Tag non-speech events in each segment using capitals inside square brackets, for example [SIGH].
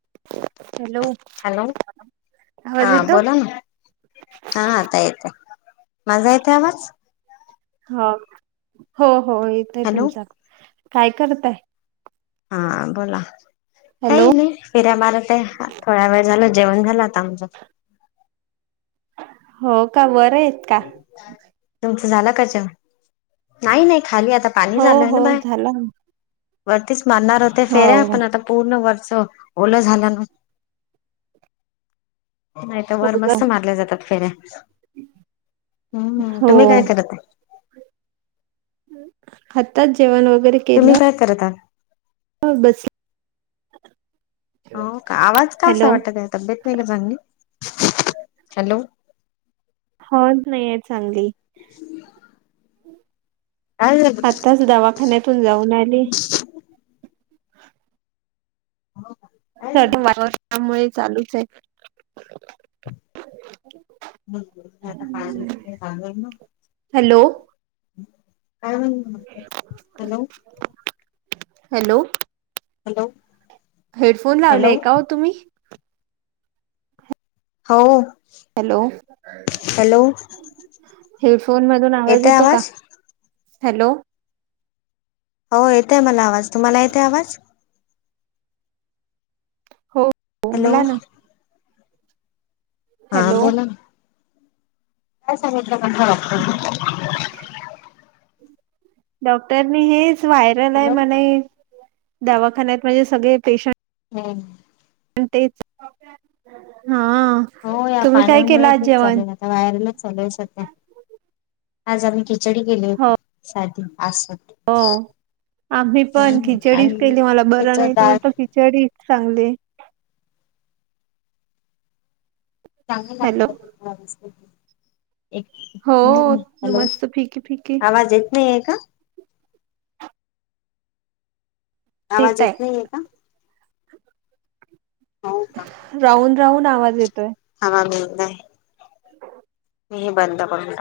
[INAUDIBLE] Hello हा आवाज येतो बोला ना हा आता येतय. माझा येतोय आवाज? हो हो हो येतय हॅलो तुमचा काय करताय? हा बोला हॅलो काही नाही फिर्या मारत आहे थोडा वेळ झाल जेवण झालं होता आमचा हो का व तुमच झाला का जेव नाही नाही खाली आता पाणी हो झालंय ना हो बाय झाला वरतीच मारणार होते फेरे आपण हो आता पूर्ण वर्ष त ओला झाला ना नाही तर वर मस्त मारल्या जातात फेऱ्या हम्म हो तुम्ही काय करत आहे हताच जेवण व तुम्ही काय करत आ हो बस हो का आवाज का असा हॅलो वाटतं त्या तब्येत नाही का सांगली हॅलो हो नाहीय चांगली काय झालं आताच दवाखान्यातून जाऊन आली काय मारामुळे चालूच आहे ह म आता पाणीग ना हॅलो का hello hello hello headphone hello लावलेय का हो तुम्ही हो हॅलो हॅलो हेडफोन मधून आवाज येतो का हॅलो हो येतय मला आवाज तुम्हाला येत आहे आवाज हो हॅलो बोला ना हा हॅलो बोला ना त डॉक्टरनी हेच व्हायरल आहे हॅलो म्हणा दवाखान्यात म्हणजे सगळे पेशंट हम. तेच. हा हो या तुम्ही काय केला पाण्यामुळे आज तेच जेवण चालेल आता वायरलाच चालेल सध्या.. आज आम्ही खिचडी गेली हो होती साधी आस हो वाटत आम्ही पण खिचडीच केली मला बर नाही त्याच तर म्हण डाळ तो खिचडीच चांगले चांग हॅलो लागलं थथ हो ह हॅलो मस्त फिकी फिकी आवाज इेत नाही आहे का आवाज येतय स आहे का हो का राहून राहून आवाज येतोय नाहीय मी हे बंद पडून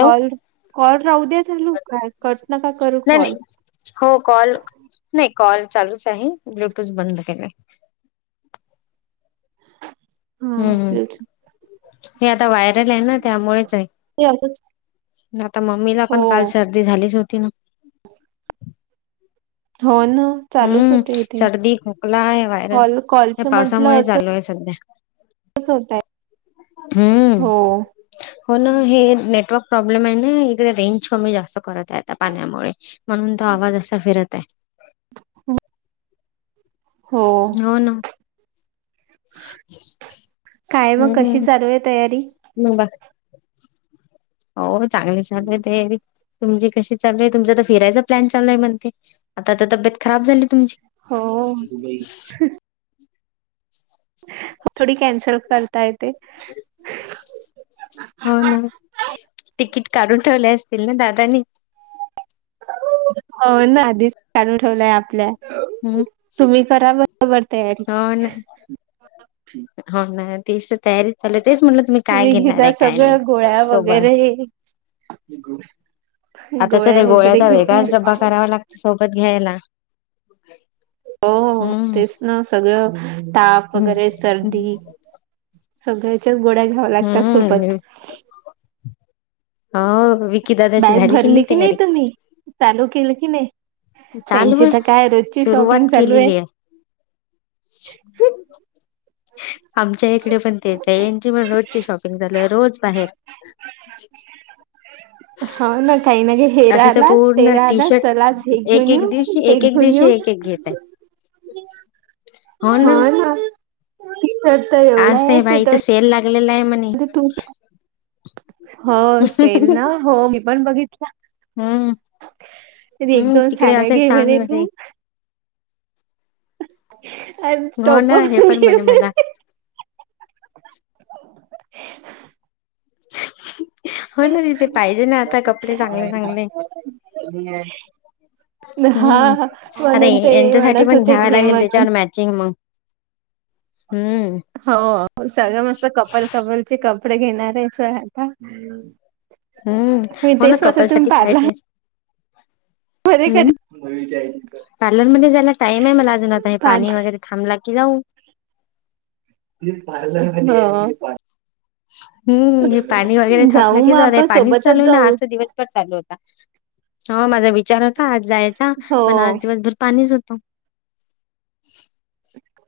कॉल कॉल राहू द्या चालू कट नका करू नाही नाही कॉल हो कॉल नाही कॉल चालूच आहे ब्लुटूथ बंद केले हम्म हम् हा हे आता व्हायरल आहे ना त्यामुळेच आहे आता मम्मीला हो पण काल सर्दी झालीच होती ना हो ना चालूच हम्म होते इथे सर्दी खोकला आहे वायरल कॉल हे कॉलच म्हंटलं पावसामुळे चालू असंच आहे सध्या होतय हम् हो हो ना हे नेटवर् प्रॉब्लेम प्रॉब्लेम आहे ना इकडे रेंज कमी जास्त करत आहे आता पाण्यामुळे म्हणून तो आवाज असा फिरत आहे हो न ना काय मग कशी चालू आहे तयारी ब हो चांगले ले ते. तुमची कशी चालू आहे तुमचा तर फिरायचा प्लन चालू आहे म्हणते आता तर तब्येत खराब झाली तुमची.. हो. थोडी कॅन्सल करताय ते. हो ना तिकीट काढून ठेवले असतील ना दादानी.. हो आधीस चालू ठेवलाय आपल्या.. हम्म तुम्ही करा बरोबर तयारी.. हो ना हो ना ते.. तयारीत चाल तेच म्हणलं तुम्ही काय घेणार घेता आहे काय नाही सगळं गोळ्या सोबत.. वगैरे आता त्या गोळ्या ते वगैरे गोळ्याचा घेता. वेगळाच डब्बा करावा लागत सोबत घ्यायला.. [INAUDIBLE] हो हम्म तेच ना सगळं ताप हम्म वगैरे सर्दी.. सगळ्याच्याच गोड्या घ्याव्या लागतात सोबत. हम्म हा. बॅग भरली की नाही तुम्ही चालू केलं की नाही.. चालू त्यांची आहे तर काय रोजची शॉपिंग सुरुवात चालू आहे.. केलेली आमच्या इकडे पण तेच आहे यांची म्हण र शॉपिंग झा रोज बाहेर हो ना काही ना हेरा असे तर आला पूर्ण तेरा टी आला चलाज शर्ट हे. एक घेऊन एक येऊ दिवशी ते एक एक घेऊन दिवशी येऊ. एक एक घेत. हा ना टिकचट तर एवढा आहे तिथ.. आगलेलाय म.. तू. हो सेल ना हो मी पण बघितलं.. हम्म त एक हम्म दोन तिकडे साड्या असे घे छान म्हणे हे तू.. अ हो टॉप ना हे पण म्हणे घ. मला [UNINTELLIGIBLE] [INAUDIBLE] ना तिथे पाहिजे ना ग आता कपडे चांगले चांगले [INAUDIBLE] हम्म हा आता म्हणून हे- ते यांच्यासाठी म्हणत पण होते घ्यावा घे लागेल म्हणून त्याच्यावर मॅचिंग मग हम्म हो सगळं मस्त कपाल कपलचे कपडे घेणार आहे स आता हम्म म हो ते ना स्वस कपल तुम् साठी पाहिला पाहिजे बर कधी पार्लरमध्येध्ये जायला टाइम आहे मला अजून आता हे पाणी वगैरे थांबलं की जाऊ हा. हम् हे पाणी वगैरे थापण जाऊ मग कच हो आपण पाणीच सोबतच चालू ना आज जाऊ तर दिवसभर चालू होता.. हो माझा विचार होता आज जायचा हो पण आज दिवसभर पाणीच हो.. तर.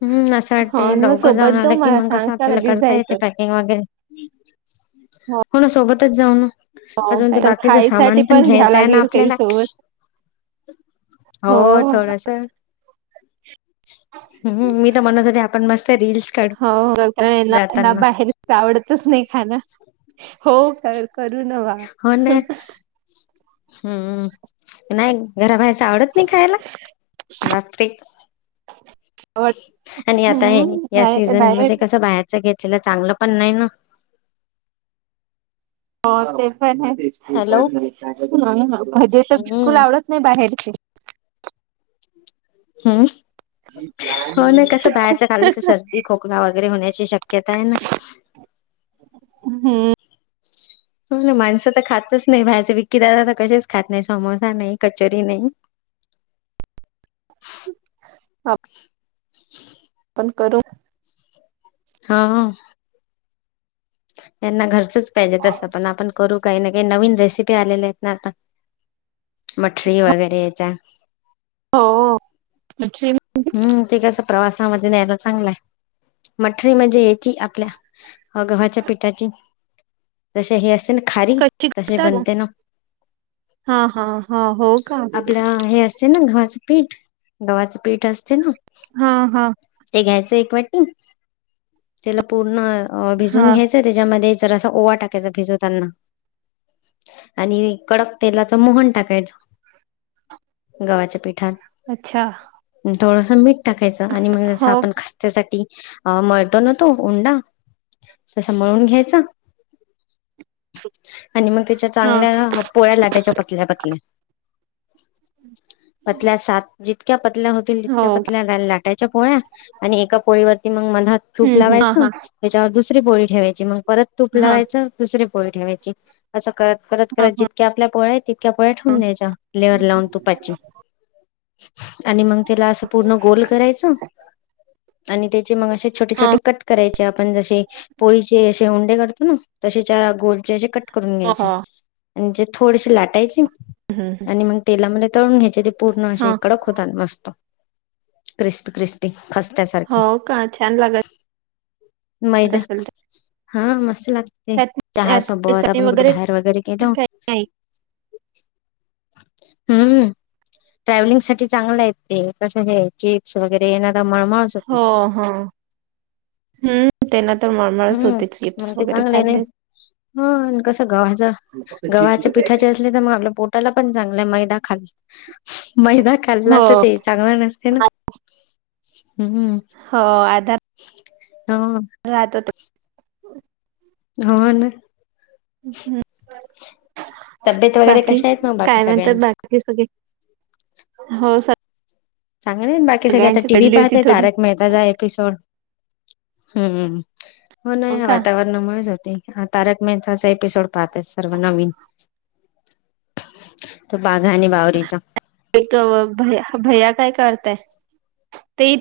हम्म असं वाटते हो ना लवकर जाऊन सोबत जाऊ आलं कि मला मग सांग कसं का आपल्याला कधी करता येते जायचं. पॅकिंग वगैरे.. हो ना सोबतच जाऊ ना.. अजून ते तर बाकीच खायसाठी सामान पण घ्या घ्यायचय ना लागेल काही आपल्याला सोबत हो थोडसा. हम्म मी तर म्हणत होते आपण मस्त. रील्स काढू हो जाताना बाहेरच आवडतच नाही खाण. कर करू नवा. हम्मम नाही घराबाहेर.. आवडत नाही खायला म.. आवड आणि आता हे हम्म या नाही सीझन नाही मध्ये कस बाहेरच घेत... त्याला चांगलं पण नाही ना.. पणजे हॅलो बिलकुल हम्म आवडत नाही बाहेर.. [UNINTELLIGIBLE] हम्म हो ना कस बाहेरच खाल्लं तर सर्दी खोकला वगैरे होण्या.. शक्यता आहे ना हम्म हो ना माणसं तर खातच नाही बाहेरचे विकी दादा तर कसेच खात नाही समोसा नाही कचोरी नाही [INAUDIBLE] हा [INAUDIBLE] करू हा त्यांना घरचच पाहिजे तसं पण आपण करू काही ना काही नवीन रेसिपी आलेल्या आहेत ना आता मठरी वगैरे याच्या हो भजी म्हणजे हम्म ते कसं प्रवासामध्ये न्यायला चांगलाय मठरी म्हणजे याची आपल्या गव्हाच्या पिठाची जसे हे असे ना खारी कशी तसे करता तू? बनते ना हा हा हा हो का आपलं हे असे ना घर पठ डवाची पिठ असते ना हा हम पूर् भ हा घ त्या जर अस ओवा टाकायचा भिजवताना आणि कडक तेलाच मोहन टाकायचं. गव्हाच्या पिठात अच्छा थोडसं मीठ टाकायचं आणि मग जसं हो आपण खस्त्यासाठी अ मळतो ना तो उंडा तसा मळून घ्यायचा आणि मग त्याच्या हा चांगल्या पोळ्या लाटेच्या पतल्या पतल्या पतल्या सात जितक्या पतल्या होतील हो तितक्या पतल्या घायला लागत पोळ आणि एका पोळीवरती म ात तूप हम्म हम्म हा लावायच हा त्याच्यावर दुसरी बोळी ठेवायची मग परत तूप हा लावायच दुसर पोळी ठेवायची अस करत करत हा करत जितक्या आपल्या पोळ्या ्यापोळ्या ठेवून द्यायच्या लेअर लावून तुपाची आणि मग त्याला असं पूर्ण गोल करायचं आणि त्या गे छोटे हा छोटे कट करायचे आपण ज पोळीचे तो ना तसे गोड कट करून हो घ्यायचे हो आणि थोडीशी लाटायचे आणि मग तेलामध्ये तळून घ्यायचे ते पूर्ण असे इकडं त क्रिस्पी क्रिस्पी हो खस्त्यासारखे का छान लागल मैदा हा मस्त लागते त्यात चहा त्यात काही सबत चटणी आपण गुठे वगैरे बाहेर वगैरे केलं काही नाही. [UNINTELLIGIBLE] हम्म ट्रॅव्हलिंग साठी चांगलं आहे ते कस हे चिप्स वगैरे येणार द मळमळ सुकी हो हो. हम्म त्यांना तर मळमळच होते चिप्स मग ते वगैरे चांगले नाही खाल्ले ह कसं गव्हाच गव्हाच्या पिठाचे असले तर मग आपलं पोट आपला पण चांगल मैदा खाल् मैदा ल्ला हो तर ते चांगला नसते ना हम् राहतो त हो ना ् हम्म तब्येत वगैरे बाकी कशा आहेत मग बाकी काय म्हणतात सगळ्यांच्या बाकी सगळे हो स चांगले बाकी सगळे आता टी व्ही पडली होती पाहतेय थोडी. तारक मेहताचा एपिसोड हम्म हो ना वातावरणमुळेच होती हा तारक मेहताचा एपिसोड पाहत सर्व नवीन तो बाघा आणि बावररीचा एक भया भैया काय करताय ते इ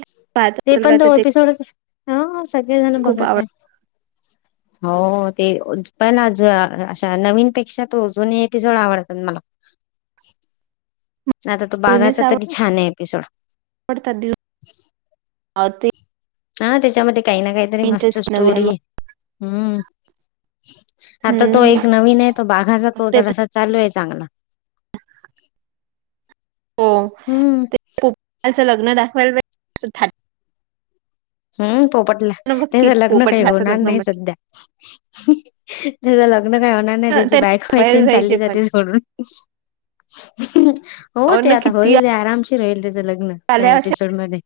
ते पण तो एपिसोडच हा सगळेजण खूप बघत आवड आहे [UNINTELLIGIBLE] हो ते पण अजून अशा नवीन पेक्षा तोजुून एपिसोड आवडतात मला [UNINTELLIGIBLE] आता तो बाघाचा तरी छान आहे एपिसोड वडता दिल आती हा त्याच्यामध्ये काही ना काहीतरी मस्त इंटरेस्ट नवी स्टोरी मग. आहे हम्म आता तो हम्म एक नवीन हे तो बाघाचा तो ते तर जसा चालू हेच चांगला हो हम्म ते पो लच लग्न दाखवायला असं थाट हम्म पोपटला तेज बघतील लग्न काही पोपटलाचं होणार लग्न नाही म्हण सध्या ग्न काय होणार नाही त्याची त्यांना बायको आयते दाखवायला अन पाहिजे चाल्ली पण जाते सोडून हो ते अन आता किती होईले आराम राहील त्याचं लग्न त्या आल्या अशा एपिसोड मध्ये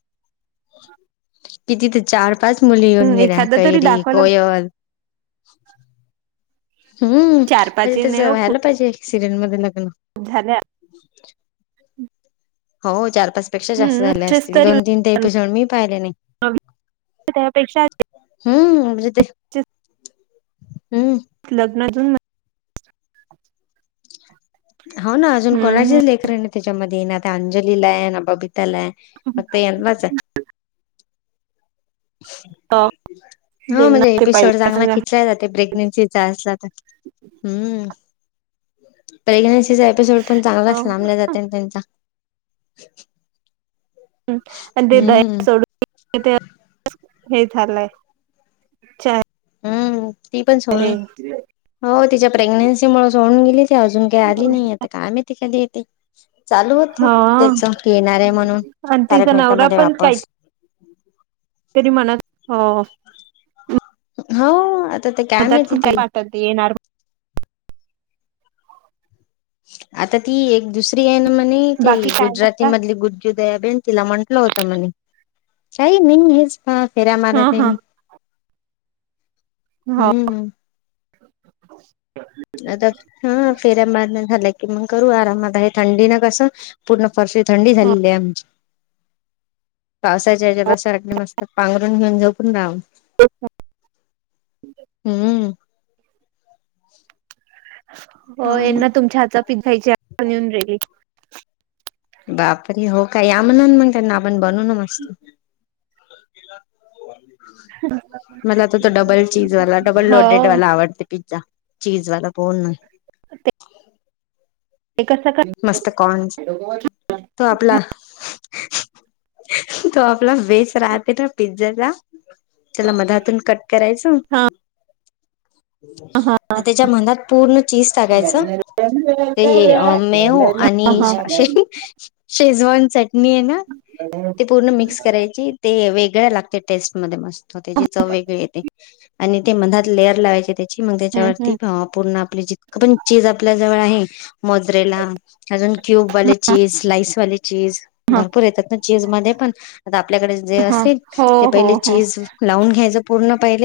किती ते चार पाच मुली येऊन गेल्या एखादा तरी कैरी दाखवला कोयल हम्म चार म्हणजे पाच ही तेच नाही हो व्हायला खूप पाहिजे सिरीयल मध्ये ल ग्नं झाल्या हो चार पाच पेक्षा जास्त हम्म झाले असेच असतील तरी दोन तीन त एपिसोड मी पाहिले नाही त पेक्षा हम्म मजेते हम्म नजून म हो ना अजून हम्म कोणाचेच लेकरं नाय त्याच्यामध्ये ना त्या अंजलीला आहे ना बबी ताला आहे हम्म फक्त यांनाच आहे का हां म्हणजे एपिसोड चांगला खेचला जाते प्रेग्नेंसी चा असला तर हंम्म प्रेग्नेन्सीचा एपिसोड पण हो चांगलाच लांबल्या जाते न तेंचा हं च म्म अन ते दया सोडून गे तेव्हा स हे झालंय चाय हम्म ती पण सोडून हो तिच्या प्रेग्नेन्सी मूळ सोडून गे अजून काय आली नाही आता काय माहिती कधी येते चालू होत हा तेच येणारे म्हणून आणि तारक तिचा मेहता मध्ये वापस तरी मनात हो होव आता ते काय मधात माहिती खूप ती काही वाटत येणार आता ती एक दुसरी आहे ना म्हणे ती बाकी काय गुजराती म्हणता मधली गुुजू दया भेन तिला म्हंटलं होता म्हणे काय नाही हेच हा फेऱ्या हा मारत आहे हा मी हो हम्म आता हां फेऱ्या मारणं झालं की मंग करू आराम आता हे थंडीनं कसं पूर्ण फर्शी थंडी हो झालेली आहे आमची पावसाच्या हेज्याला सारख नुस्त पांघरून घेऊन झोपून राव हम्म म म होयना तुमच्या हातचा पि खायची आ ऊन राहीली बापरे हो का या म्हणा न मग त्यांना आपण बनवून मस्त तर केलास न तो मला तर तो डबल चीज वाला डबल लोडेेड हो वाला आवडते पिझ्झा चीजवाला बोल ना ते कसं मस्त कॉन्स तो आपला तो आपला बेस राहते न पिज जेला त्याला मधातून कट करायचं हा त्याच्या मधात पूर्ण चीज टाकायच ते अम् मेऊ आणि हा श शे शेजवानचट मी ना ते पूर्ण मिक्स करायची ते वेगळ लागते टेस्ट मध्ये मस्त हो तेजी चव वेगळी येते आणि ते मधात लेअर लावायचे त्याची मग हम्म त्याच्यावरती हम्म पूर्ण आपली जितकं पण चीज आपल्या जवळ आहे मद्रेला अजून क्यूबवाले चीज स्लाईस वाले चीज हा भरपूर येतात ना चीज मध्ये पण आता आपल्याकडे जे हा असेल हो ते हो पहिले हो चीज लावून घ्यायचं पूर्ण पहिले